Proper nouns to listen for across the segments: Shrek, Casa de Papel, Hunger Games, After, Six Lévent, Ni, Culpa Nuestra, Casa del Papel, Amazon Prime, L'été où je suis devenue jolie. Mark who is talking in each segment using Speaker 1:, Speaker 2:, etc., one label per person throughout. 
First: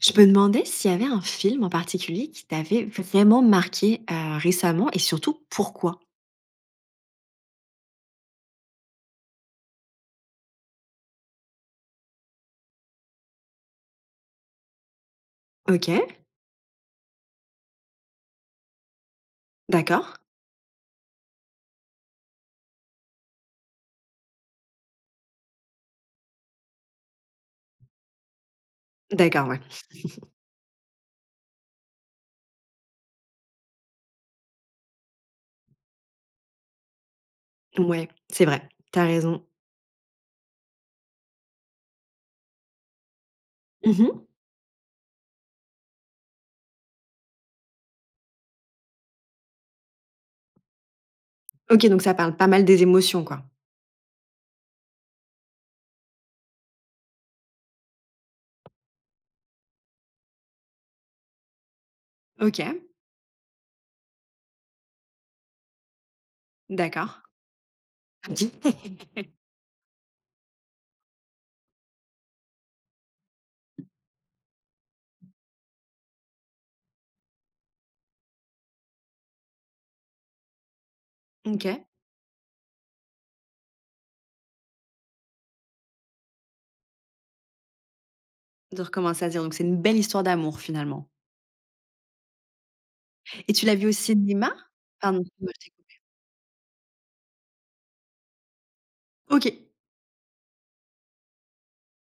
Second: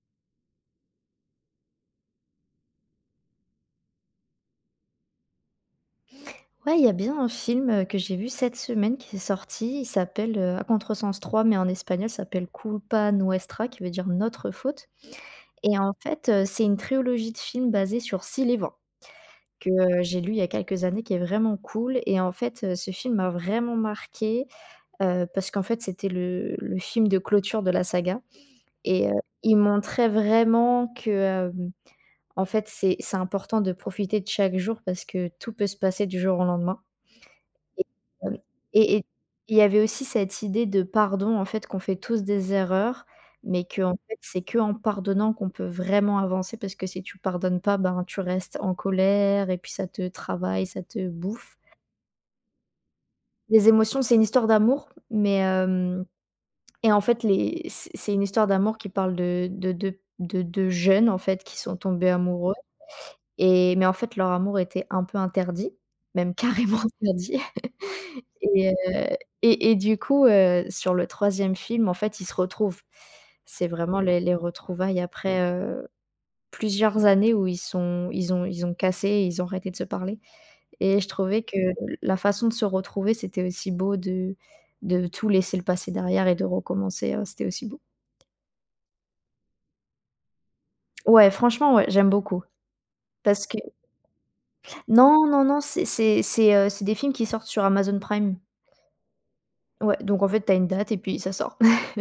Speaker 1: Je me demandais s'il y avait un film en particulier qui t'avait vraiment marqué, récemment et surtout pourquoi?
Speaker 2: Ouais, il y a bien un film, que j'ai vu cette semaine qui est sorti. Il s'appelle, À contresens 3, mais en espagnol, ça s'appelle Culpa Nuestra, qui veut dire «notre faute» et
Speaker 1: OK,
Speaker 2: en fait, c'est une trilogie de films basée sur Six Lévent que,
Speaker 1: d'accord.
Speaker 2: j'ai lu il y a quelques années, qui est vraiment cool et en fait, ce film m'a vraiment marquée, parce qu'en fait, c'était le film de clôture de la saga et
Speaker 1: D'accord,
Speaker 2: il
Speaker 1: ouais.
Speaker 2: montrait vraiment que, en fait, c'est important de profiter de chaque jour parce que tout peut se passer du jour au lendemain et
Speaker 1: Ouais,
Speaker 2: hem
Speaker 1: c'est vrai, t'as
Speaker 2: et
Speaker 1: raison.
Speaker 2: il y avait aussi cette idée de pardon, en fait, qu'on fait tous des erreurs, mais qu'en fait,
Speaker 1: Mmh.
Speaker 2: c'est qu'en pardonnant qu'on peut vraiment avancer parce que si tu pardonnes pas, ben, tu restes en colère et puis ça te travaille, ça te bouffe.
Speaker 1: OK, donc ça parle pas mal des émotions, quoi.
Speaker 2: Les émotions, c'est une histoire d'amour, mais hem et en fait, les c'est une histoire d'amour qui parle de 2 jeunes, en fait, qui sont tombés amoureux.
Speaker 1: OK,
Speaker 2: Et mais en fait, leur amour était un peu interdit, même carrément
Speaker 1: d'accord.
Speaker 2: interdit et heu et et du coup, sur le troisième film, en fait, ils se retrouvent. C'est vraiment les retrouvailles après, plusieurs années où ils ont cassé et ils ont arrêté de se parler et je trouvais que
Speaker 1: OK,
Speaker 2: la façon de se retrouver, c'était aussi beau de tout laisser le passé derrière et de recommencer, c'était aussi beau.
Speaker 1: de recommencer à 0, donc c'est une belle histoire d'amour, finalement.
Speaker 2: Ouais, franchement, ouais, j'aime beaucoup parce
Speaker 1: Et
Speaker 2: que.
Speaker 1: tu l'as vu au cinéma? Pardon,
Speaker 2: Non, non,
Speaker 1: excuse-moi,
Speaker 2: non,
Speaker 1: je t'ai
Speaker 2: c'est des films qui sortent sur Amazon Prime.
Speaker 1: coupée. OK.
Speaker 2: Ouais, donc en fait, tu as une date et puis ça sort.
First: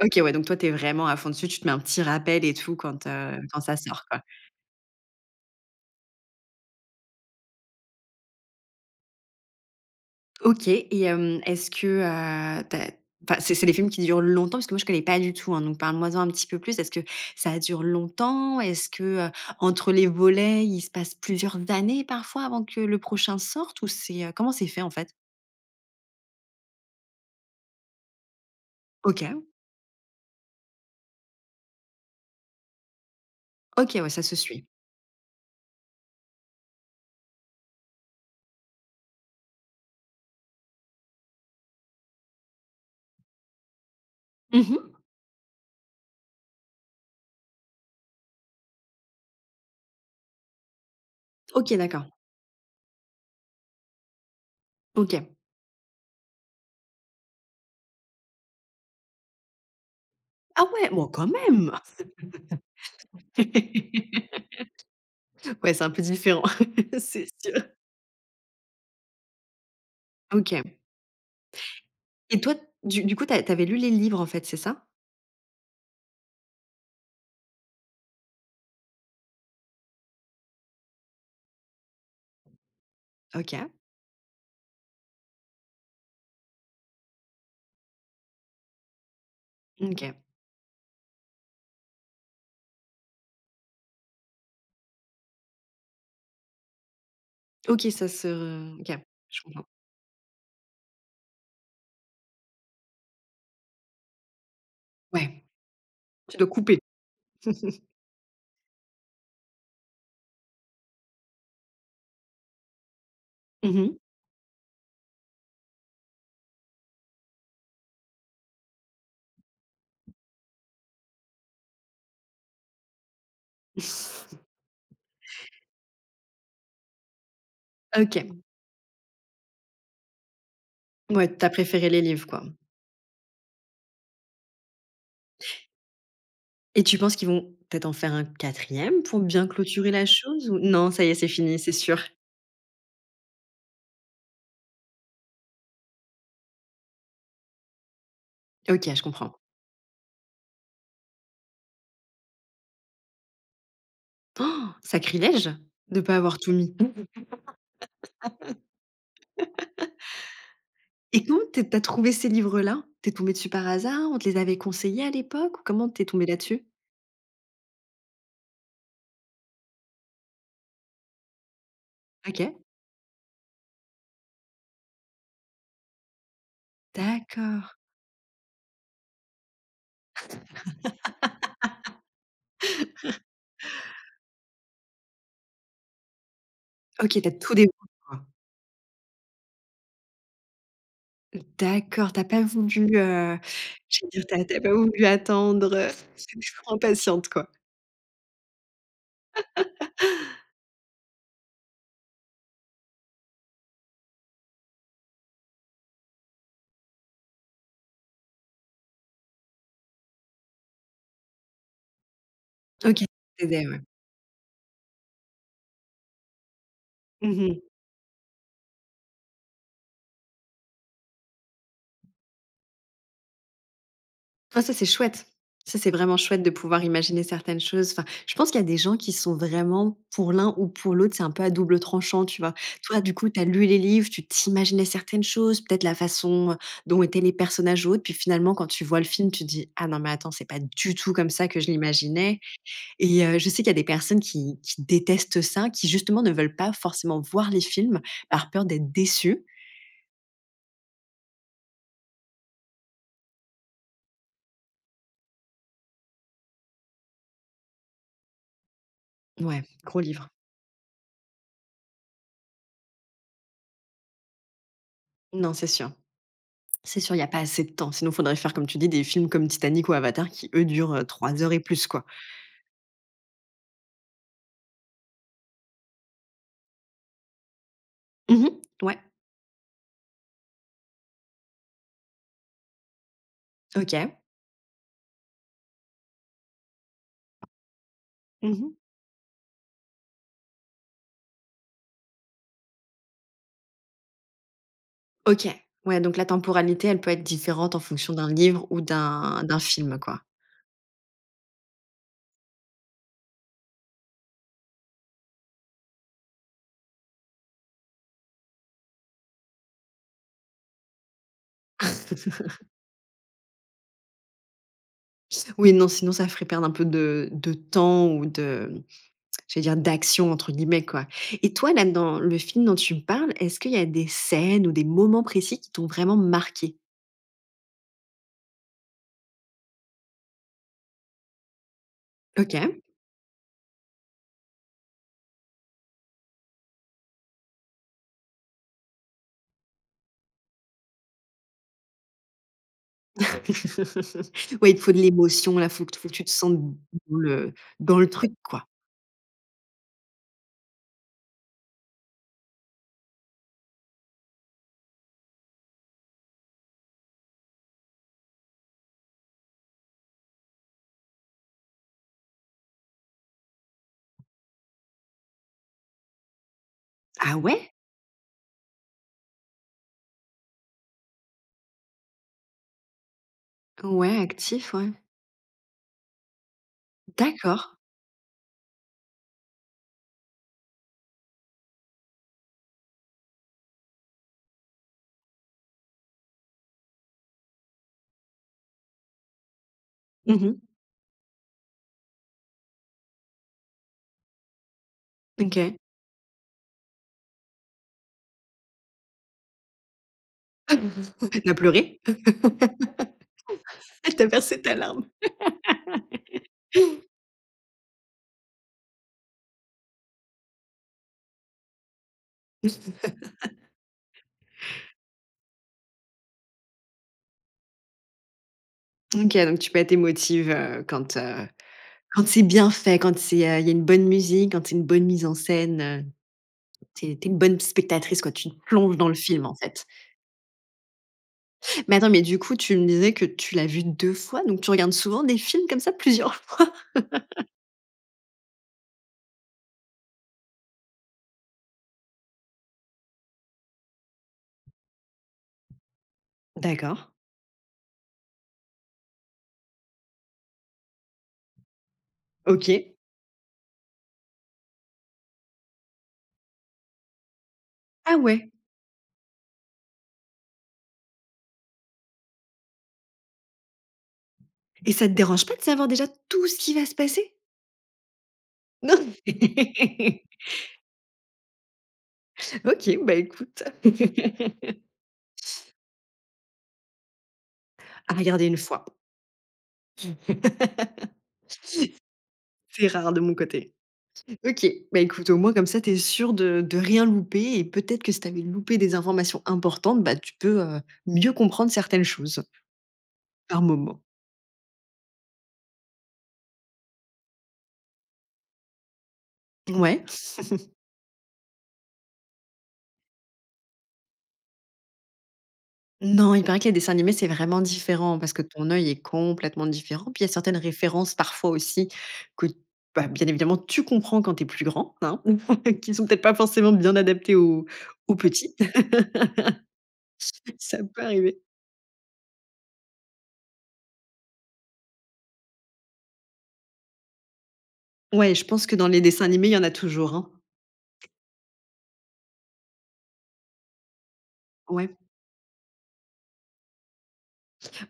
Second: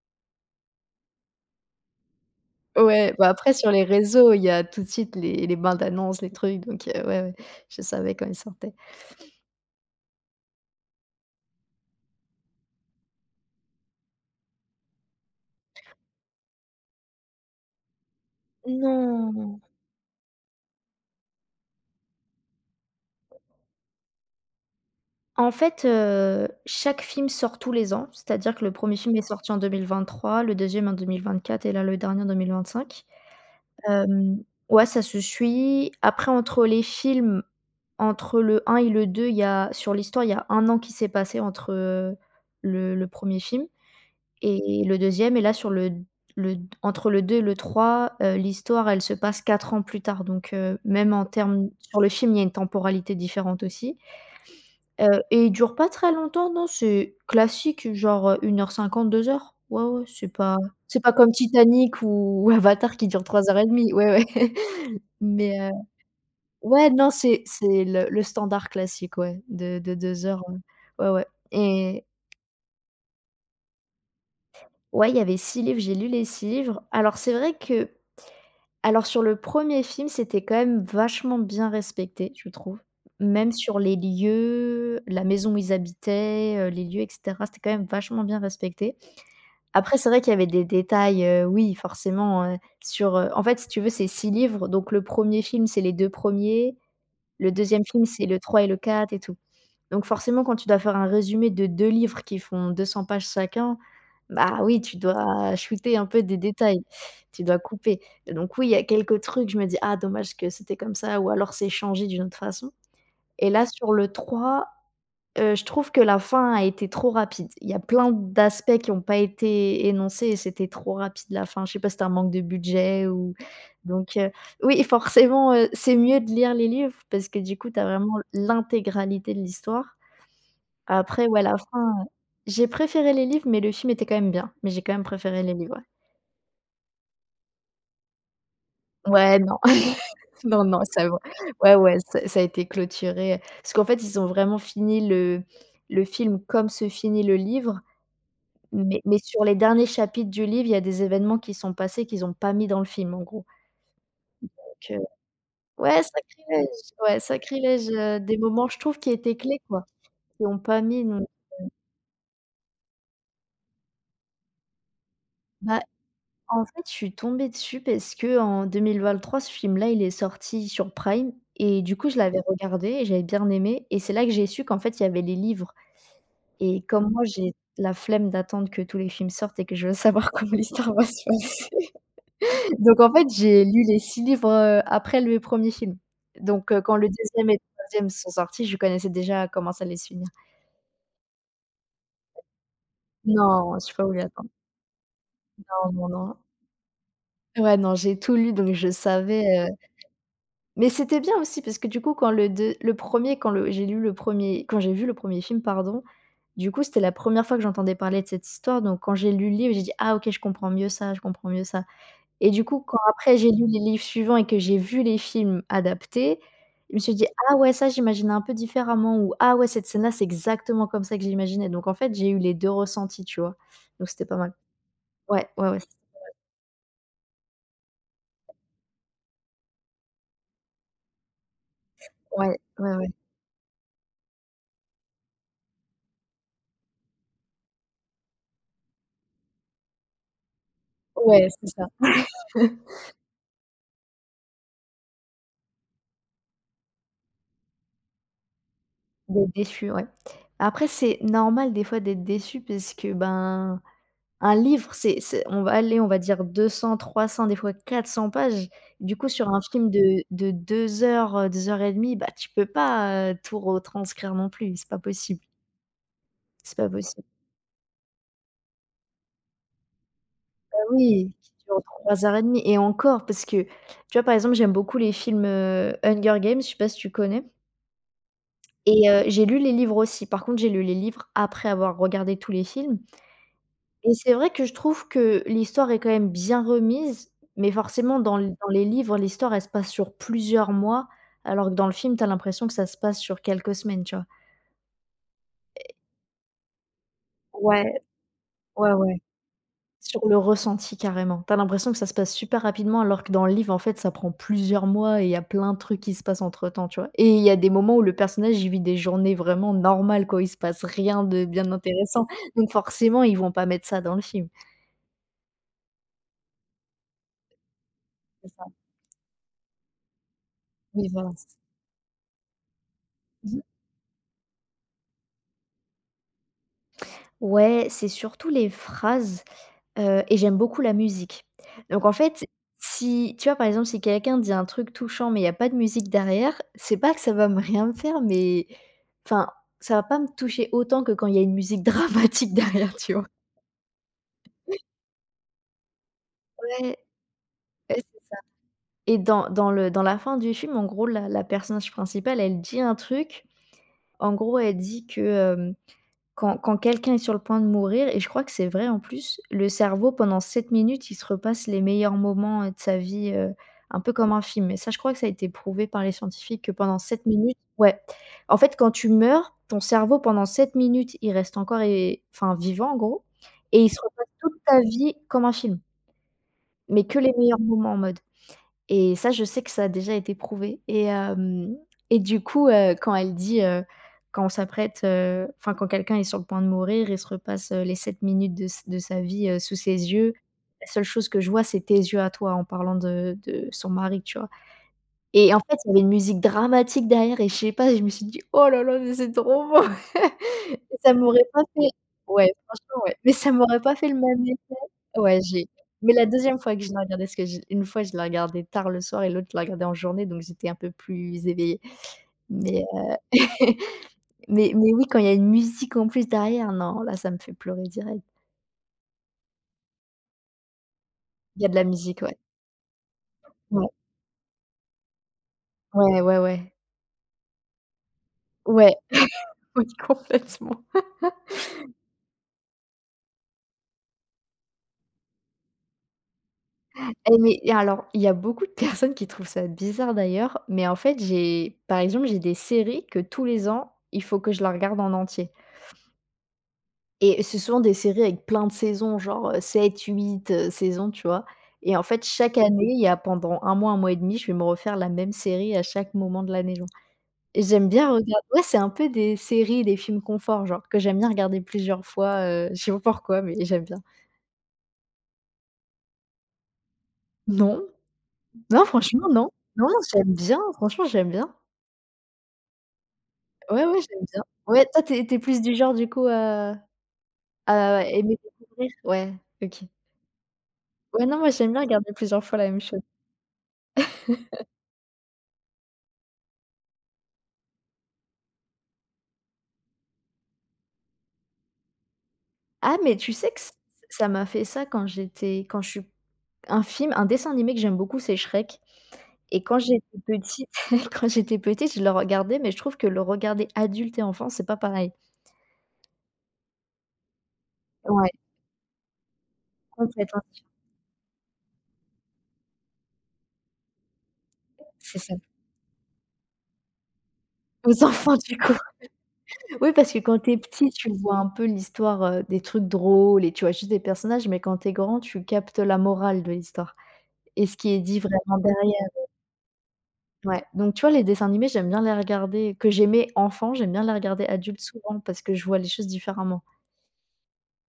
Speaker 1: OK, ouais, donc toi, t'es vraiment à fond dessus, tu te mets un petit rappel et tout quand,
Speaker 2: Ouais, bah, après
Speaker 1: quand
Speaker 2: sur
Speaker 1: ça
Speaker 2: les
Speaker 1: sort, quoi.
Speaker 2: réseaux, il y a tout de suite les bandes annonces, les trucs, donc ouais, ouais, je savais quand il sortait.
Speaker 1: OK et hem, est-ce que tu enfin, c'est des films qui durent longtemps? Parce que moi, je connais pas du tout, hein, donc parle-moi-en un petit peu plus. Est-ce que ça dure longtemps? Est-ce que,
Speaker 2: Non,
Speaker 1: entre les volets, il se passe plusieurs années parfois avant que le prochain sorte? Ou c'est, comment c'est fait, en fait?
Speaker 2: en fait, chaque film sort tous les ans, c'est-à-dire que le premier film est
Speaker 1: OK.
Speaker 2: sorti en 2023, le 2e en 2024 et là le dernier en 2025.
Speaker 1: OK, ouais, ça se
Speaker 2: Hem,
Speaker 1: suit.
Speaker 2: ouais, ça se suit. Après entre les films, entre le un et le 2 il y a sur l'histoire, il y a un an qui s'est passé entre, le 1 film et
Speaker 1: Mmh.
Speaker 2: le deuxième, et là sur le entre le 2 et le 3, l'histoire elle se passe 4 ans plus tard donc même en termes
Speaker 1: OK,
Speaker 2: sur
Speaker 1: d'accord.
Speaker 2: le film, il y a une temporalité différente aussi,
Speaker 1: OK.
Speaker 2: et il dure pas très longtemps, non, c'est classique genre, 1h50 2 heures. Ouais, ouais, c'est pas
Speaker 1: Ah ouais,
Speaker 2: c'est
Speaker 1: bon,
Speaker 2: pas
Speaker 1: quand
Speaker 2: comme
Speaker 1: même!
Speaker 2: Titanic ou ou Avatar qui dure 3 heures et demie. Ouais, ouais. Mais
Speaker 1: Ouais, c'est un peu différent,
Speaker 2: ouais, non,
Speaker 1: c'est
Speaker 2: c'est
Speaker 1: sûr.
Speaker 2: c'est le standard classique, ouais, de 2 heures,
Speaker 1: OK
Speaker 2: ouais. Ouais, ouais et
Speaker 1: et toi, du coup, tu as lu les livres, en fait, c'est ça?
Speaker 2: ouais, il y avait 6 livres, j'ai lu les 6 livres. Alors sur le premier film, c'était quand même vachement bien respecté, je trouve. Même
Speaker 1: OK.
Speaker 2: sur les lieux, la maison où ils habitaient, les lieux et cetera, c'était quand même vachement bien respecté. Après c'est
Speaker 1: OK.
Speaker 2: vrai qu'il y avait des détails, oui forcément, en fait si tu veux c'est 6 livres, donc le premier film, c'est les 2 premiers, le
Speaker 1: OK,
Speaker 2: deuxième film,
Speaker 1: ça se
Speaker 2: c'est le 3 et le
Speaker 1: re OK,
Speaker 2: 4 et tout.
Speaker 1: je comprends.
Speaker 2: Donc forcément, quand tu dois faire un résumé de 2 livres qui font 200 pages chacun, bah, oui, tu
Speaker 1: Ouais,
Speaker 2: dois shooter un peu
Speaker 1: tu
Speaker 2: des
Speaker 1: dois couper.
Speaker 2: détails, tu dois couper. Donc oui, il y a quelques trucs, je me dis: «Ah dommage que c'était comme ça» ou alors c'est changé d'une autre façon et là sur
Speaker 1: Mmh.
Speaker 2: le 3, je trouve que la fin a été trop rapide. Il y a plein d'aspects qui ont pas été énoncés et c'était trop rapide la fin. Je sais pas si c'était un manque de budget ou donc oui, forcément, c'est mieux de lire les livres parce que du coup, tu as vraiment
Speaker 1: OK,
Speaker 2: l'intégralité de l'histoire. Après,
Speaker 1: ouais,
Speaker 2: ouais,
Speaker 1: t'as
Speaker 2: la
Speaker 1: préféré les
Speaker 2: fin,
Speaker 1: livres, quoi.
Speaker 2: j'ai préféré les livres, mais le film était quand même bien. Mais j'ai quand même préféré les livres, ouais.
Speaker 1: Et tu penses qu'ils vont peut-être en faire un quatrième pour
Speaker 2: Ouais,
Speaker 1: bien
Speaker 2: non.
Speaker 1: clôturer la chose ou
Speaker 2: Non, non,
Speaker 1: non, ça y
Speaker 2: ça
Speaker 1: est,
Speaker 2: va.
Speaker 1: c'est fini, c'est
Speaker 2: Ouais,
Speaker 1: sûr?
Speaker 2: ouais, ça a été clôturé, parce qu'en fait, ils ont vraiment fini le film comme se finit le livre,
Speaker 1: OK,
Speaker 2: mais
Speaker 1: je
Speaker 2: mais
Speaker 1: comprends.
Speaker 2: sur les derniers chapitres du livre, il y a des événements qui sont passés qu'ils ont pas mis dans le film, en gros. Donc,
Speaker 1: Oh, sacrilège de
Speaker 2: ouais,
Speaker 1: pas avoir tout
Speaker 2: sacrilège,
Speaker 1: mis.
Speaker 2: ouais, sacrilège, des moments, je trouve, qui étaient clés, quoi, qu'ils ont pas mis,
Speaker 1: Et
Speaker 2: donc
Speaker 1: comment tu es trouvé ces livres-là? T'es tombé dessus par hasard? On te les avait conseillés à l'époque ou
Speaker 2: bah.
Speaker 1: comment t'es tombé
Speaker 2: En
Speaker 1: là-dessus?
Speaker 2: fait, je suis tombée dessus parce que qu'en 2023, ce film-là, il est sorti sur Prime et du coup, je
Speaker 1: OK,
Speaker 2: l'avais regardé et j'avais bien aimé et c'est là que j'ai su qu'en fait, il y avait les livres et comme moi, j'ai
Speaker 1: d'accord.
Speaker 2: la flemme d'attendre que tous les films sortent et que je veux savoir comment l'histoire va se passer. Donc en fait, j'ai lu les 6 livres, après le premier film. Donc quand le
Speaker 1: OK, t'as
Speaker 2: 2
Speaker 1: tout
Speaker 2: et le
Speaker 1: découvert.
Speaker 2: troisième sont sortis, je connaissais déjà comment ça allait se finir.
Speaker 1: D'accord, t'as pas voulu,
Speaker 2: Non, je j'ai pas
Speaker 1: j'allais
Speaker 2: voulu
Speaker 1: dire, tu as
Speaker 2: attendre.
Speaker 1: tu as pas voulu attendre,
Speaker 2: Non, non, non.
Speaker 1: tu trop impatiente, quoi.
Speaker 2: Ouais, non, j'ai tout lu donc je savais. Mais c'était bien aussi parce que du coup quand le deux le premier quand le j'ai lu le premier quand j'ai vu le premier film pardon, du coup c'était la première fois que j'entendais parler de cette histoire donc quand j'ai lu le livre, j'ai dit: «Ah OK, je comprends mieux ça, je comprends mieux ça» et du coup
Speaker 1: OK,
Speaker 2: quand
Speaker 1: ça
Speaker 2: après j'ai lu
Speaker 1: t'aidait,
Speaker 2: les
Speaker 1: ouais.
Speaker 2: livres suivants et que j'ai vu les films adaptés, je me suis dit:
Speaker 1: Mmh
Speaker 2: «Ah
Speaker 1: mh.
Speaker 2: ouais ça j'imaginais un peu différemment» ou «Ah ouais cette scène là c'est exactement comme ça que j'imaginais donc en fait j'ai eu les 2 ressentis, tu vois? Donc c'était pas mal.
Speaker 1: Ah ça, c'est chouette.
Speaker 2: Ouais, ouais,
Speaker 1: Ça,
Speaker 2: ouais,
Speaker 1: c'est vraiment chouette de pouvoir imaginer certaines choses. Enfin, je pense qu'il y a des gens qui sont vraiment pour l'un ou pour l'autre, c'est un peu à double tranchant, tu vois?
Speaker 2: ouais, ouais,
Speaker 1: Toi,
Speaker 2: ouais.
Speaker 1: du coup, tu as lu les livres, tu t'imaginais certaines choses, peut-être la façon, dont étaient les personnages ou autres, puis finalement, quand tu vois le film, tu dis: «Ah non, mais attends, c'est pas du tout comme ça
Speaker 2: Ouais,
Speaker 1: que je
Speaker 2: c'est ça.
Speaker 1: l'imaginais». Et je sais qu'il y a des personnes qui détestent ça, qui justement ne veulent pas forcément voir les films par peur d'être déçues.
Speaker 2: D'être déçu, ouais. Après, c'est normal des fois d'être déçu parce que, ben, un livre, c'est on va aller, on va dire 200-300, des fois 400 pages. Du coup, sur un
Speaker 1: Ouais.
Speaker 2: film
Speaker 1: Gros
Speaker 2: de
Speaker 1: livre.
Speaker 2: de 2 heures, 2 heures et demie, bah, tu peux pas, tout retranscrire non plus, c'est pas possible.
Speaker 1: Non, c'est sûr.
Speaker 2: C'est pas
Speaker 1: C'est sûr, il y a
Speaker 2: possible.
Speaker 1: pas assez de temps. Sinon, faudrait faire, comme tu dis, des films comme Titanic ou Avatar qui, eux,
Speaker 2: Bah
Speaker 1: durent,
Speaker 2: oui,
Speaker 1: 3
Speaker 2: qui
Speaker 1: heures et
Speaker 2: dure
Speaker 1: plus, quoi.
Speaker 2: 3 heures et demie et encore parce que, tu vois, par exemple, j'aime beaucoup les films, Hunger Games, je sais pas si tu connais?
Speaker 1: Mmh. Ouais.
Speaker 2: Et j'ai lu les livres aussi. Par contre, j'ai lu les livres après avoir regardé tous les films. Et
Speaker 1: OK.
Speaker 2: c'est vrai que je trouve que l'histoire est quand même bien remise, mais forcément dans
Speaker 1: Mmh.
Speaker 2: les livres, l'histoire elle se passe sur plusieurs mois, alors que dans le film, t'as l'impression que ça se passe sur quelques semaines, tu vois?
Speaker 1: OK. Ouais, donc la temporalité, elle peut être différente en
Speaker 2: Ouais,
Speaker 1: fonction d'un livre ou
Speaker 2: ouais, ouais,
Speaker 1: d'un film, quoi.
Speaker 2: sur le ressenti carrément. T'as l'impression que ça se passe super rapidement, alors que dans le livre, en fait, ça prend plusieurs mois et il y a plein de trucs qui se passent entre-temps, tu vois? Et il y a des moments où le personnage, il vit des journées vraiment normales, quoi, il se passe rien de bien intéressant. Donc forcément, ils vont pas mettre ça dans le film.
Speaker 1: Oui, non, sinon ça ferait perdre un peu de temps ou
Speaker 2: C'est ça.
Speaker 1: de j'allais dire «d'action» entre guillemets quoi.
Speaker 2: Oui, voilà.
Speaker 1: Et toi là, dans le film dont tu me parles, est-ce qu'il y a des scènes ou des moments précis qui t'ont vraiment marqué?
Speaker 2: Ouais, c'est surtout les phrases, et j'aime beaucoup la musique. Donc en fait,
Speaker 1: OK.
Speaker 2: si tu vois, par exemple, si quelqu'un dit un truc touchant, mais il y a pas de musique derrière, c'est pas que ça va me rien me faire, mais enfin, ça va pas me toucher autant que quand il y a une musique dramatique derrière, tu vois?
Speaker 1: Ouais, il te faut de l'émotion là, faut que tu te sentes
Speaker 2: Ouais, ouais,
Speaker 1: dans
Speaker 2: c'est
Speaker 1: le truc
Speaker 2: ça.
Speaker 1: quoi.
Speaker 2: Et dans la fin du film, en gros, la personnage principale, elle dit un truc. En gros, elle dit que, hem quand quelqu'un est sur le point de mourir et je crois que c'est vrai en plus, le cerveau pendant 7 minutes, il se repasse les meilleurs moments, de sa vie, un peu comme un film et ça, je crois que ça a été prouvé par les scientifiques que pendant 7
Speaker 1: Ah
Speaker 2: minutes
Speaker 1: ouais?
Speaker 2: ouais. En fait, quand tu meurs, ton cerveau pendant 7 minutes, il reste encore et enfin vivant en gros et il se
Speaker 1: Ouais,
Speaker 2: repasse toute
Speaker 1: actif,
Speaker 2: ta
Speaker 1: ouais.
Speaker 2: vie comme un film, mais que les
Speaker 1: D'accord.
Speaker 2: meilleurs moments en mode et ça, je sais que ça a déjà été prouvé et du coup, quand elle dit, quand on s'apprête, enfin, quand quelqu'un est sur le point de mourir, il se repasse, les 7 minutes de sa vie, sous ses yeux.
Speaker 1: Mmh.
Speaker 2: La seule chose que je vois, c'est tes yeux à toi en parlant de son mari, tu vois? Et en
Speaker 1: OK.
Speaker 2: fait, il y avait une musique dramatique derrière et je sais pas, je me suis dit: «Oh là là, mais c'est trop beau!» et ça m'aurait
Speaker 1: T'as
Speaker 2: pas fait
Speaker 1: pleuré?
Speaker 2: ouais, franchement, ouais, mais ça m'aurait pas fait le
Speaker 1: T'as
Speaker 2: même
Speaker 1: versé ta
Speaker 2: effet.
Speaker 1: larme?
Speaker 2: Ouais, j'ai mais la deuxième fois que je l'ai regardé, parce que j une fois, je l'ai regardé tard le soir et l'autre, je l'ai regardé en journée, donc j'étais un peu plus éveillée. Mais, heu, mais oui, quand il y a une musique en plus derrière, non, là, ça me fait pleurer direct.
Speaker 1: OK, donc tu peux être émotive, quand,
Speaker 2: Il y a de la musique,
Speaker 1: quand
Speaker 2: ouais.
Speaker 1: c'est bien fait, quand c'est, il y a une
Speaker 2: Ouais,
Speaker 1: bonne musique, quand c'est une bonne mise en scène.
Speaker 2: ouais, ouais, ouais.
Speaker 1: Tu es une bonne spectatrice quoi, tu te plonges
Speaker 2: Ouais,
Speaker 1: dans le film en fait.
Speaker 2: oui, complètement.
Speaker 1: Mais attends, mais du coup tu me disais que tu l'as vu 2 fois, donc tu regardes souvent des films comme ça plusieurs fois?
Speaker 2: Et alors, il y a beaucoup de personnes qui trouvent ça bizarre d'ailleurs, mais en fait, j'ai par exemple, j'ai des séries que tous les ans, il faut que je la regarde en entier
Speaker 1: D'accord,
Speaker 2: et c'est souvent des séries avec plein de saisons, genre, 7-8, saisons, tu vois? Et en fait, chaque année,
Speaker 1: OK.
Speaker 2: il y a pendant un mois et demi, je vais me refaire la même série à chaque moment de l'année, genre et j'aime bien
Speaker 1: Ah
Speaker 2: regarder
Speaker 1: ouais,
Speaker 2: ouais, c'est un peu des séries, des films confort, genre, que j'aime bien regarder plusieurs fois, je sais pas pourquoi, mais j'aime bien.
Speaker 1: et ça te dérange pas de savoir déjà tout ce qui va se passer?
Speaker 2: Non, non,
Speaker 1: Non?
Speaker 2: franchement, non. Non, j'aime bien, franchement, j'aime bien.
Speaker 1: OK, bah écoute,
Speaker 2: Ouais, ouais, j'aime bien. Ouais, toi, tu es plus du genre, du coup, à
Speaker 1: à
Speaker 2: aimer
Speaker 1: regarder une fois.
Speaker 2: découvrir? Ouais, OK. Ouais, non, moi, j'aime bien regarder plusieurs fois la même
Speaker 1: C'est
Speaker 2: chose.
Speaker 1: rare de mon côté. OK, bah écoute, au moins comme ça tu es sûre de rien louper et peut-être que si tu avais loupé des informations importantes, bah tu peux, mieux comprendre certaines choses
Speaker 2: Ah, mais tu sais que
Speaker 1: par
Speaker 2: ç
Speaker 1: moment.
Speaker 2: ça m'a fait ça quand je suis un film un dessin animé que j'aime beaucoup, c'est Shrek et quand
Speaker 1: Ouais.
Speaker 2: j'étais petite quand j'étais petite, je le regardais, mais je trouve que le regarder adulte et enfant, c'est pas pareil.
Speaker 1: Non, il paraît que les dessins animés, c'est vraiment différent
Speaker 2: Ouais,
Speaker 1: parce que ton œil est complètement différent. Puis il y a
Speaker 2: complètement.
Speaker 1: certaines références parfois aussi que, bah, bien évidemment, tu comprends quand tu es plus grand,
Speaker 2: C'est
Speaker 1: hein,
Speaker 2: ça.
Speaker 1: qui sont peut-être pas forcément bien adaptées aux,
Speaker 2: Aux
Speaker 1: aux
Speaker 2: enfants,
Speaker 1: petits.
Speaker 2: du coup. Oui, parce que quand t'es
Speaker 1: Ça
Speaker 2: petit,
Speaker 1: peut
Speaker 2: tu vois
Speaker 1: arriver.
Speaker 2: un peu l'histoire, des trucs drôles et tu vois juste des personnages, mais quand t'es grand, tu captes la morale de l'histoire et ce qui est dit
Speaker 1: Ouais, je
Speaker 2: vraiment
Speaker 1: pense que dans les
Speaker 2: derrière.
Speaker 1: dessins animés, il y en a toujours, hein.
Speaker 2: Ouais, donc tu vois, les dessins animés, j'aime bien les regarder que j'aimais enfant, j'aime bien les regarder adulte
Speaker 1: Ouais.
Speaker 2: souvent parce que je vois les choses différemment.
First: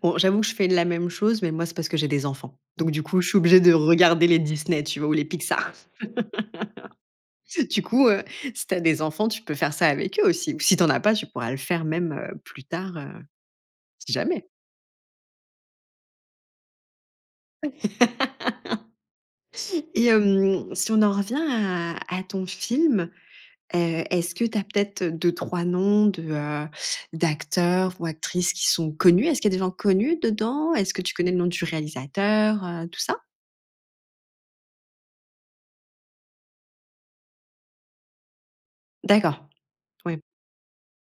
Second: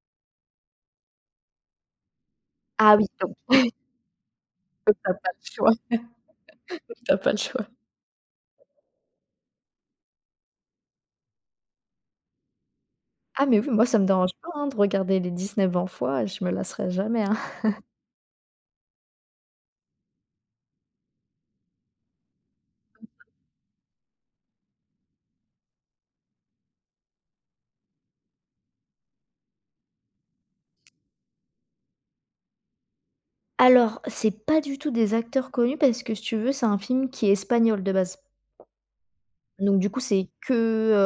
Speaker 1: Bon, j'avoue que je fais la même chose, mais moi, c'est parce que j'ai des enfants. Donc,
Speaker 2: Ah
Speaker 1: du
Speaker 2: oui,
Speaker 1: coup, je
Speaker 2: donc
Speaker 1: suis obligée de regarder les Disney,
Speaker 2: toi,
Speaker 1: tu vois, ou
Speaker 2: tu
Speaker 1: les
Speaker 2: pas le
Speaker 1: Pixar.
Speaker 2: choix, T'as pas le choix.
Speaker 1: Du coup, si tu as des enfants, tu peux faire ça avec eux aussi. Ou si tu as pas, tu pourras le faire même plus tard,
Speaker 2: Ah mais oui, moi ça me
Speaker 1: si
Speaker 2: dérange
Speaker 1: jamais.
Speaker 2: pas, hein, de regarder les Disney 20 fois, je me lasserai jamais, hein.
Speaker 1: Et hem, si on en revient à ton film, heu, est-ce que tu as peut-être deux trois noms de, d'acteurs ou actrices qui sont connus? Est-ce qu'il y a des gens connus dedans? Est-ce que tu connais le nom du réalisateur, tout ça?
Speaker 2: Alors, c'est pas du tout des acteurs connus parce que si tu veux, c'est un film qui est espagnol de base.
Speaker 1: D'accord,
Speaker 2: Donc du coup,
Speaker 1: ouais,
Speaker 2: c'est que,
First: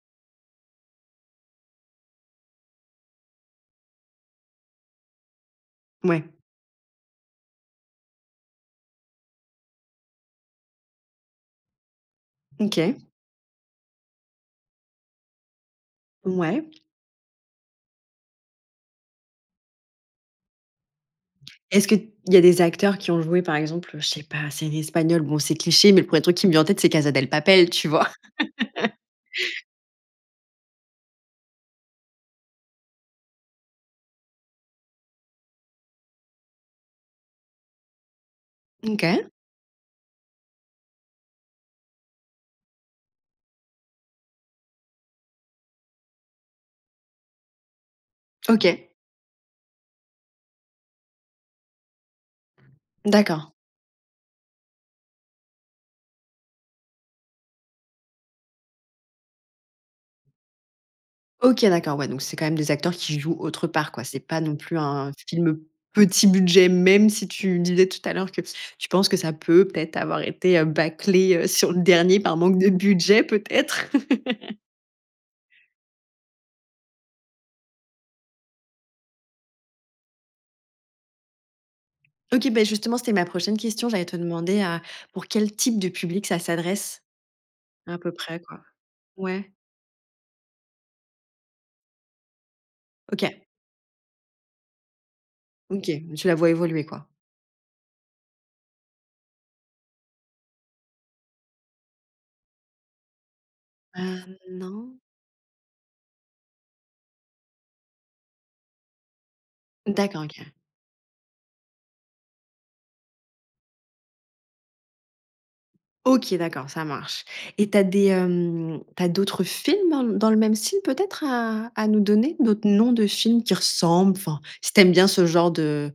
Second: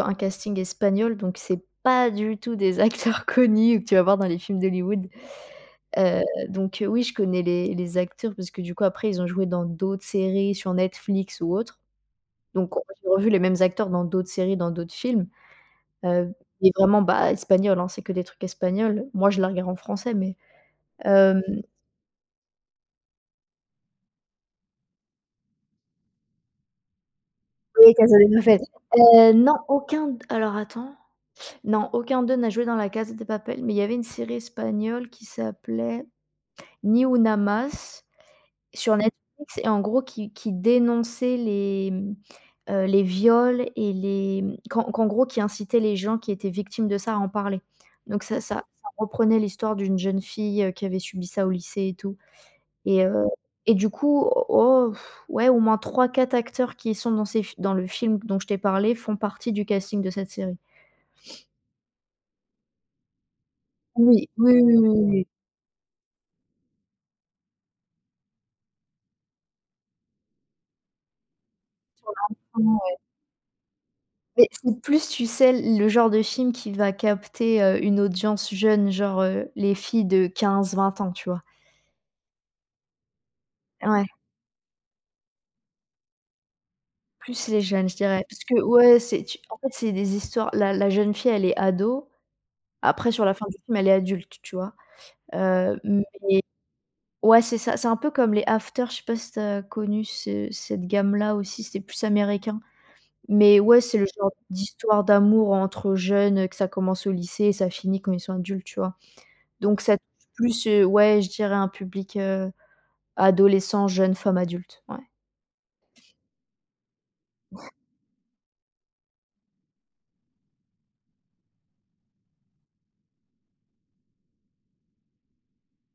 Speaker 2: un casting espagnol, donc c'est pas du tout des acteurs connus que tu vas voir dans les films d'Hollywood. Heu,
Speaker 1: ouais,
Speaker 2: oui, je connais les acteurs parce que du coup après ils ont joué dans d'autres séries sur Netflix ou autre. Donc on
Speaker 1: OK,
Speaker 2: j'ai revu les mêmes acteurs dans d'autres séries, dans d'autres films, heu,
Speaker 1: ouais.
Speaker 2: mais vraiment, bah, espagnol, hein, c'est que des trucs espagnols. Moi, je la regarde en français, mais hem,
Speaker 1: Est-ce qu'il y a des acteurs qui ont joué, par exemple, je sais pas, série espagnole? Bon, c'est cliché, mais le premier truc qui me vient en tête, c'est Casa del Papel, tu
Speaker 2: oui,
Speaker 1: vois?
Speaker 2: Casa de Papel. Non, aucun d alors attends, non, aucun d'eux n'a joué dans La Casa de Papel, mais il y avait une série espagnole qui s'appelait Ni sur Netflix
Speaker 1: OK,
Speaker 2: et en gros qui dénonçait les, les viols et les, qu'en gros qui incitait les gens qui étaient victimes de ça à en parler. Donc ça ça
Speaker 1: OK,
Speaker 2: ça reprenait l'histoire d'une jeune fille, qui avait subi ça au lycée et tout et heu
Speaker 1: d'accord.
Speaker 2: et du coup, oh, ouais, au moins trois quatre acteurs qui sont dans ces fi dans le film dont je t'ai parlé font partie du casting de cette série.
Speaker 1: OK, d'accord, ouais, donc c'est quand même des acteurs qui jouent autre part, quoi. C'est
Speaker 2: Oui,
Speaker 1: pas
Speaker 2: oui,
Speaker 1: non
Speaker 2: oui,
Speaker 1: plus un
Speaker 2: oui,
Speaker 1: film petit budget, même si tu disais tout à l'heure que tu penses que ça peut peut-être avoir été, bâclé, sur le dernier par manque de
Speaker 2: oui.
Speaker 1: budget peut-être?
Speaker 2: Mais c'est plus, tu sais, le genre de film qui va capter, une audience jeune, genre, les filles de 15-20 ans, tu vois?
Speaker 1: OK, beh, justement, c'était ma prochaine question. J'allais
Speaker 2: Ouais,
Speaker 1: te demander, pour quel type de public ça s'adresse
Speaker 2: plus les jeunes, je
Speaker 1: à peu
Speaker 2: dirais.
Speaker 1: près,
Speaker 2: Parce
Speaker 1: quoi?
Speaker 2: que ouais, c'est tu
Speaker 1: Ouais,
Speaker 2: en fait, c'est des histoires la la jeune fille, elle est ado, après
Speaker 1: OK,
Speaker 2: sur la fin du film, elle est adulte, tu vois?
Speaker 1: OK,
Speaker 2: M
Speaker 1: tu la vois évoluer, quoi.
Speaker 2: ouais, c'est ça, c'est un peu comme les After, je sais pas si tu as connu ce cette gamme-là aussi, c'est plus américain. Mais ouais, c'est le genre
Speaker 1: Heu, non?
Speaker 2: d'histoire d'amour entre jeunes, que ça commence au lycée et ça finit quand ils sont adultes, tu vois? Donc ça
Speaker 1: D'accord,
Speaker 2: touche
Speaker 1: OK.
Speaker 2: plus, ouais, je dirais un public, adolescent, jeune femme adulte, ouais.
Speaker 1: OK, d'accord, ça marche. Et t'as des, hem, tu d'autres films dans dans le même style peut-être à nous donner? D'autres noms de films qui ressemblent? Enfin, si t'aimes bien ce genre de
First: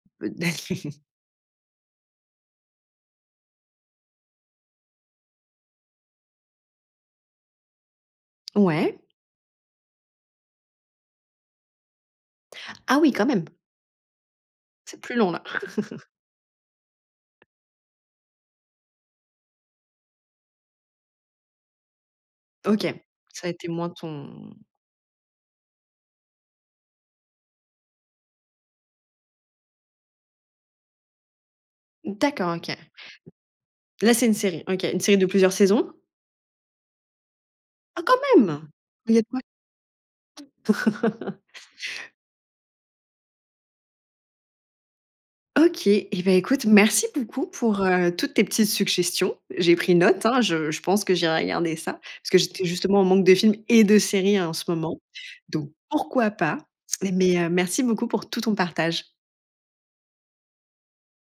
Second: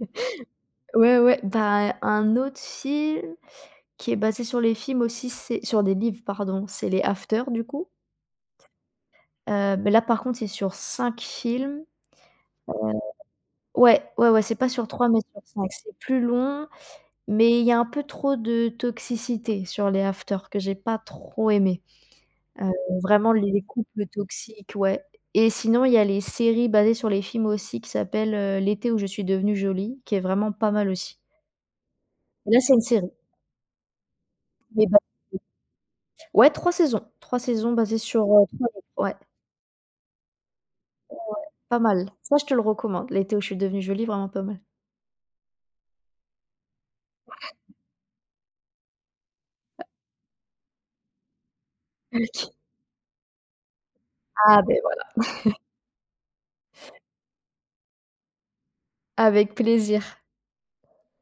Speaker 1: de
Speaker 2: Ouais, ouais, ouais, bah, un autre film qui est basé sur les films aussi, c'est sur des livres, pardon, c'est les After du coup,
Speaker 1: ouais.
Speaker 2: mais là par contre c'est sur 5 films, heu,
Speaker 1: Ah oui, quand même,
Speaker 2: ouais, ouais, ouais, c'est pas sur
Speaker 1: c'est
Speaker 2: 3
Speaker 1: plus
Speaker 2: mais
Speaker 1: long
Speaker 2: sur
Speaker 1: là.
Speaker 2: cinq. C'est plus long, mais il y a un peu trop de toxicité sur les After que j'ai pas trop aimé. Heu,
Speaker 1: OK,
Speaker 2: vraiment
Speaker 1: ça a
Speaker 2: les
Speaker 1: été moins
Speaker 2: couples
Speaker 1: ton
Speaker 2: toxiques, ouais. Et sinon, il y a les séries basées sur les films aussi qui s'appellent, «L'été où je suis devenue jolie», qui est vraiment pas mal aussi.
Speaker 1: d'accord,
Speaker 2: Là,
Speaker 1: OK.
Speaker 2: c'est une série,
Speaker 1: Là, c'est une série, OK,
Speaker 2: mais bah
Speaker 1: une série de plusieurs saisons?
Speaker 2: ouais, 3 saisons basées
Speaker 1: Ah quand
Speaker 2: sur,
Speaker 1: même!
Speaker 2: 3 livres,
Speaker 1: Il
Speaker 2: ouais,
Speaker 1: y a de quoi
Speaker 2: pas mal. Ça, je te le recommande, «L'été où je suis devenue jolie», vraiment pas mal.
Speaker 1: OK et ben écoute, merci beaucoup pour, toutes tes petites suggestions. J'ai pris note, hein, je pense que j'irai regarder ça, parce que
Speaker 2: OK.
Speaker 1: j'étais justement en manque de films et de séries hein, en
Speaker 2: Ah
Speaker 1: ce
Speaker 2: beh, ouais,
Speaker 1: moment, donc pourquoi pas? Mais, merci beaucoup pour tout ton partage.
Speaker 2: avec plaisir.